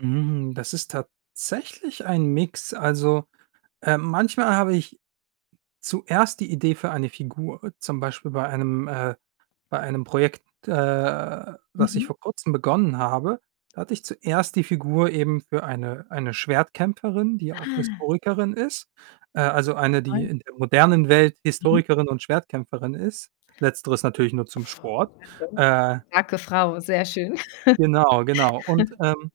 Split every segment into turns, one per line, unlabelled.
Hm, das ist tatsächlich ein Mix. Also, ähm, manchmal habe ich zuerst die Idee für eine Figur. Zum Beispiel bei einem äh bei einem Projekt, äh, das ich
Mhm.
vor Kurzem begonnen habe, hatte ich zuerst die Figur eben für eine eine Schwertkämpferin, die auch
Ah.
Historikerin ist, äh, also, eine, die
[unintelligible]
in der modernen Welt
Mhm.
Historikerin und Schwertkämpferin ist. Letzteres natürlich nur zum Sport.
[unintelligible] Starke
Äh
starke Frau, sehr schön.
genau, genau. Und, ähm,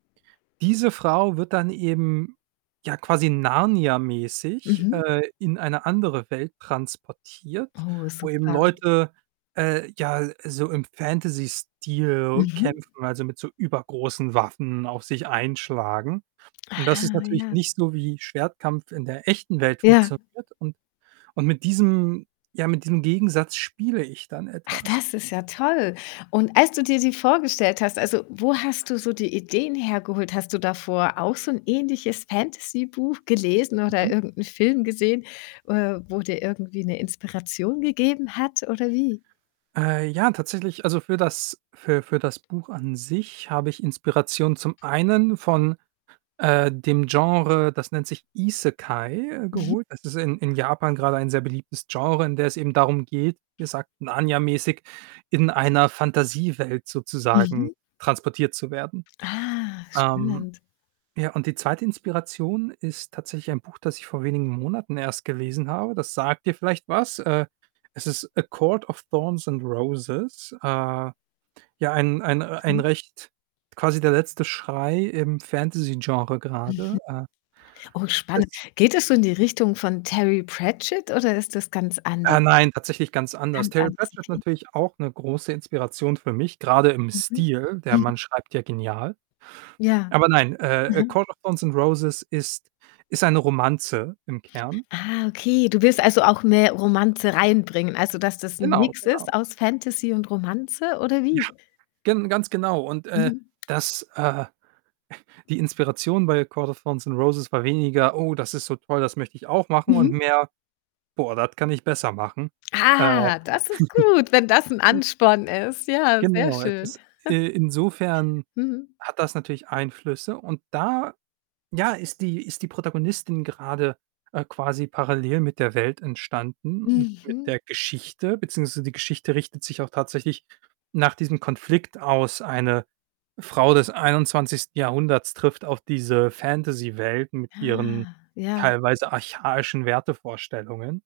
diese Frau wird dann eben, ja, quasi Narnia-mäßig,
Mhm.
äh, in eine andere Welt transportiert,
Oh,
wo eben
super.
Leute, äh, ja, äh, so im Fantasy-Stil
Mhm.
kämpfen, also, mit so übergroßen Waffen auf sich einschlagen. Und das ist
Aha,
natürlich
ja.
nicht so, wie Schwertkampf in der echten Welt
Ja.
funktioniert. Und und mit diesem ja, mit diesem Gegensatz spiele ich dann
Ach,
etwas.
das ist ja toll. Und als du dir die vorgestellt hast, also, wo hast du so die Ideen hergeholt? Hast du davor auch so 'n ähnliches Fantasy-Buch gelesen oder
Mhm.
irgend 'n Film gesehen, äh, wo dir irgendwie 'ne Inspiration gegeben hat, oder wie?
Äh, ja, tatsächlich, also, für das für für das Buch an sich habe ich Inspiration zum einen von, äh, dem Genre, das nennt sich Isekai,
Mhm.
geholt. Das ist in in Japan grade ein sehr beliebtes Genre, in der es eben darum geht, gesagt Narnia-mäßig, in einer Fantasiewelt sozusagen
Mhm.
transportiert zu werden.
Ah,
Ähm,
spannend.
ja, und die 2. Inspiration ist tatsächlich ein Buch, das ich vor wenigen Monaten erst gelesen habe. Das sagt dir vielleicht was. Äh, es ist „A Court of Thorns and Roses.“ Äh, ja, ein ein äh, ein
Mhm.
recht quasi der letzte Schrei im Fantasy-Genre
Mhm.
grade. Äh.
Oh, spannend.
Es
Geht das so in die Richtung von Terry Pratchett oder ist das ganz anders?
Äh, nein, tatsächlich ganz anders.
Ganz
Terry
anders,
Pratchett ist
okay.
natürlich auch 'ne große Inspiration für mich, grade im
Mhm,
Stil. Der
mhm.
Mann schreibt ja genial.
Ja,
Aber nein, äh, „A
mhm.
Court of Thorns and Roses“ ist ist eine Romanze im Kern.
Ah, okay, du willst, also, auch mehr Romanze reinbringen, also, dass das 'n
Genau,
Mix
genau.
ist aus Fantasy und Romanze ode
Ja.
wie?
gen ganz genau. Und, äh,
Mhm.
das, äh die Inspiration bei „A Court of Thorns and Roses“ war weniger: „Oh, das ist so toll, das möchte ich auch machen“ und
Mhm.
mehr: „boah, das kann ich besser machen.“ Äh.
Ah, das ist gut, wenn das 'n Ansporn ist. Ja, sehr
Genau es
schön.
ist, äh insofern
Mhm.
hat das natürlich Einflüsse und da, ja, ist die ist die Protagonistin grade, äh, quasi parallel mit der Welt entstanden und mit
Mhm.
der Geschichte beziehungsweise die Geschichte richtet sich auch tatsächlich nach diesem Konflikt aus. Eine Frau des 21. Jahrhunderts trifft auf diese Fantasy-Welt mit ihren
Ah, ja.
teilweise archaischen Wertevorstellungen.